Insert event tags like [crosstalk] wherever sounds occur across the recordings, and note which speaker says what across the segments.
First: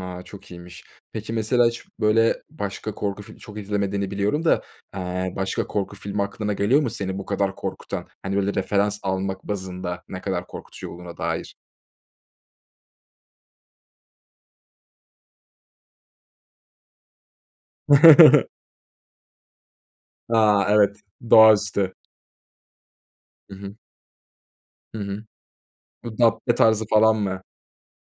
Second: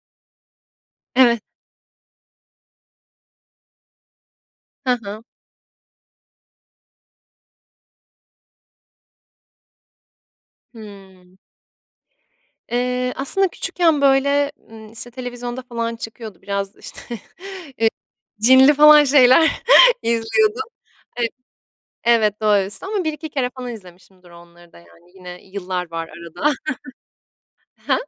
Speaker 1: A, çok iyiymiş. Peki,
Speaker 2: Evet.
Speaker 1: mesela hiç, böyle, başka korku fil çok izlemediğini biliyorum da,
Speaker 2: Hı hı.
Speaker 1: eee, başka korku filmi aklına geliyor mu seni bu kadar korkutan? Hani, böyle, referans almak bazında ne kadar korkutucu olduğuna
Speaker 2: Hımm.
Speaker 1: dair?
Speaker 2: Eee, aslında küçükken, böyle, ımm, işte, televizyonda falan çıkıyordu, biraz, işte eee,
Speaker 1: [chuckles]
Speaker 2: cinli falan şeyler izliyordum.
Speaker 1: A, evet.
Speaker 2: Eee
Speaker 1: Doğaüstü.
Speaker 2: Evet, doğaüstü ama 1-2 kere
Speaker 1: Hı
Speaker 2: falan
Speaker 1: hı.
Speaker 2: izlemişimdir onları da,
Speaker 1: Hı
Speaker 2: yani,
Speaker 1: hı.
Speaker 2: yine yıllar var
Speaker 1: Bu
Speaker 2: arada.
Speaker 1: "Dabbe" tarzı falan mı?
Speaker 2: [chuckles] Ha?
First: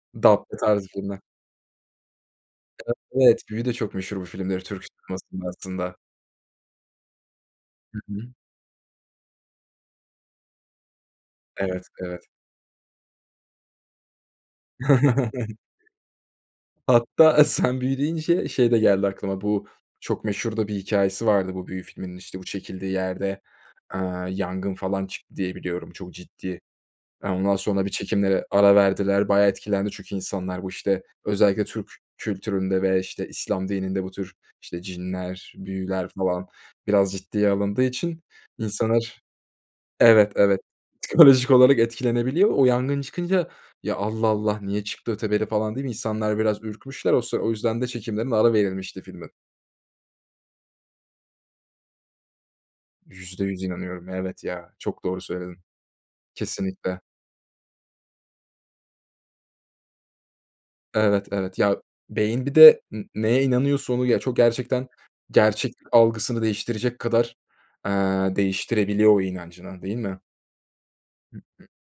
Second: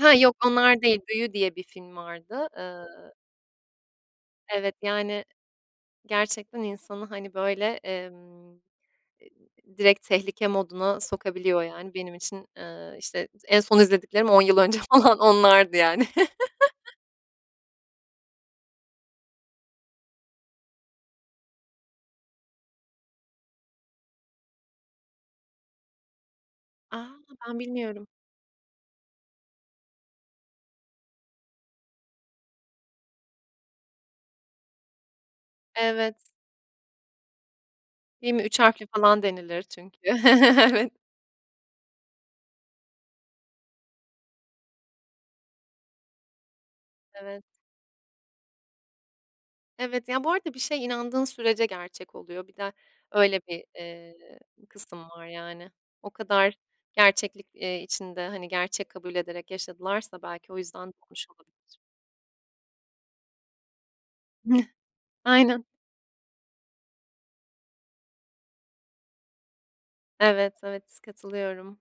Speaker 2: Ha, yok
Speaker 1: "Dabbe"
Speaker 2: onlar
Speaker 1: tarzı
Speaker 2: değil.
Speaker 1: filmler.
Speaker 2: "Büyü" diye bir film vardı, ııı
Speaker 1: [unintelligible] evet. "Büyü" de çok meşhur bu filmleri
Speaker 2: Evet,
Speaker 1: Türk
Speaker 2: yani,
Speaker 1: sinemasında aslında.
Speaker 2: gerçekten insanı, hani, böyle,
Speaker 1: Hı hı.
Speaker 2: emm direkt tehlike moduna sokabiliyor,
Speaker 1: Evet,
Speaker 2: yani, benim
Speaker 1: evet.
Speaker 2: için, eee, işte, en son izlediklerim 10 yıl önce falan onlardı, yani.
Speaker 1: [chuckles]
Speaker 2: [chuckles]
Speaker 1: Hatta, eee, sen "Büyü" deyince şey de geldi aklıma, bu çok meşhur da bir hikâyesi vardı bu "Büyü" filminin, işte, bu çekildiği yerde, aaa, yangın falan çıktı diye biliyorum çok ciddi.
Speaker 2: A,
Speaker 1: Aaa, ondan
Speaker 2: ben
Speaker 1: sonra bir
Speaker 2: bilmiyorum.
Speaker 1: çekimlere ara verdiler bayağı etkilendi çünkü insanlar. Bu, işte, özellikle Türk kültüründe ve, işte, İslam dininde bu tür, işte, cinler, büyüler
Speaker 2: Evet.
Speaker 1: falan biraz ciddiye alındığı için
Speaker 2: Değil mi? "Üç harfli"
Speaker 1: insanlar
Speaker 2: falan denilir çünkü.
Speaker 1: Evet, evet,
Speaker 2: [chuckles] Evet.
Speaker 1: psikolojik olarak etkilenebiliyor. O yangın çıkınca, "Ya, Allah Allah niye çıktı?" öteberi, falan diye insanlar biraz ürkmüşler o sıra,
Speaker 2: Evet.
Speaker 1: o yüzden de çekimlerine ara verilmişti filmin.
Speaker 2: Evet, ya, bu arada bir şey inandığın sürece gerçek oluyor. Bir de öyle
Speaker 1: %100
Speaker 2: bir,
Speaker 1: inanıyorum.
Speaker 2: eee,
Speaker 1: Evet ya, çok
Speaker 2: kısım
Speaker 1: doğru
Speaker 2: var,
Speaker 1: söyledin.
Speaker 2: yani. O kadar
Speaker 1: Kesinlikle.
Speaker 2: gerçeklik, eee, içinde, hani, gerçek kabul ederek yaşadılarsa belki o yüzden olmuş
Speaker 1: Evet, evet.
Speaker 2: olabilir.
Speaker 1: Ya, beyin bir de ne neye inanıyorsa onu, ya, çok
Speaker 2: Hıh,
Speaker 1: gerçekten
Speaker 2: aynen.
Speaker 1: gerçeklik algısını değiştirecek kadar, aaa, değiştirebiliyor o inancını, değil mi?
Speaker 2: [chuckles] Evet, evet katılıyorum.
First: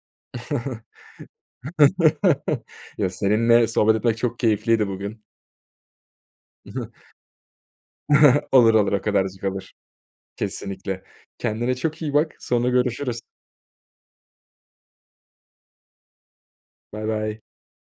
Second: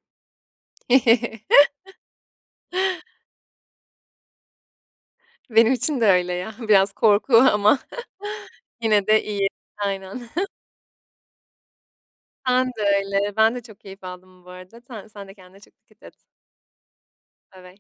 Speaker 2: [chuckles]
Speaker 1: [chuckles] Ya, seninle sohbet etmek çok keyifliydi bugün.
Speaker 2: Benim için de öyle ya. Biraz
Speaker 1: [chuckles]
Speaker 2: korku ama
Speaker 1: [chuckles]
Speaker 2: [chuckles]
Speaker 1: Olur, olur o
Speaker 2: yine de
Speaker 1: kadarcık
Speaker 2: iyi,
Speaker 1: olur.
Speaker 2: aynen. [chuckles]
Speaker 1: Kesinlikle. Kendine çok iyi bak.
Speaker 2: Sen
Speaker 1: Sonra
Speaker 2: de
Speaker 1: görüşürüz.
Speaker 2: öyle. Ben de çok keyif aldım bu arada. Sen sen de kendine çok dikkat et.
Speaker 1: Baybay.
Speaker 2: Baybay.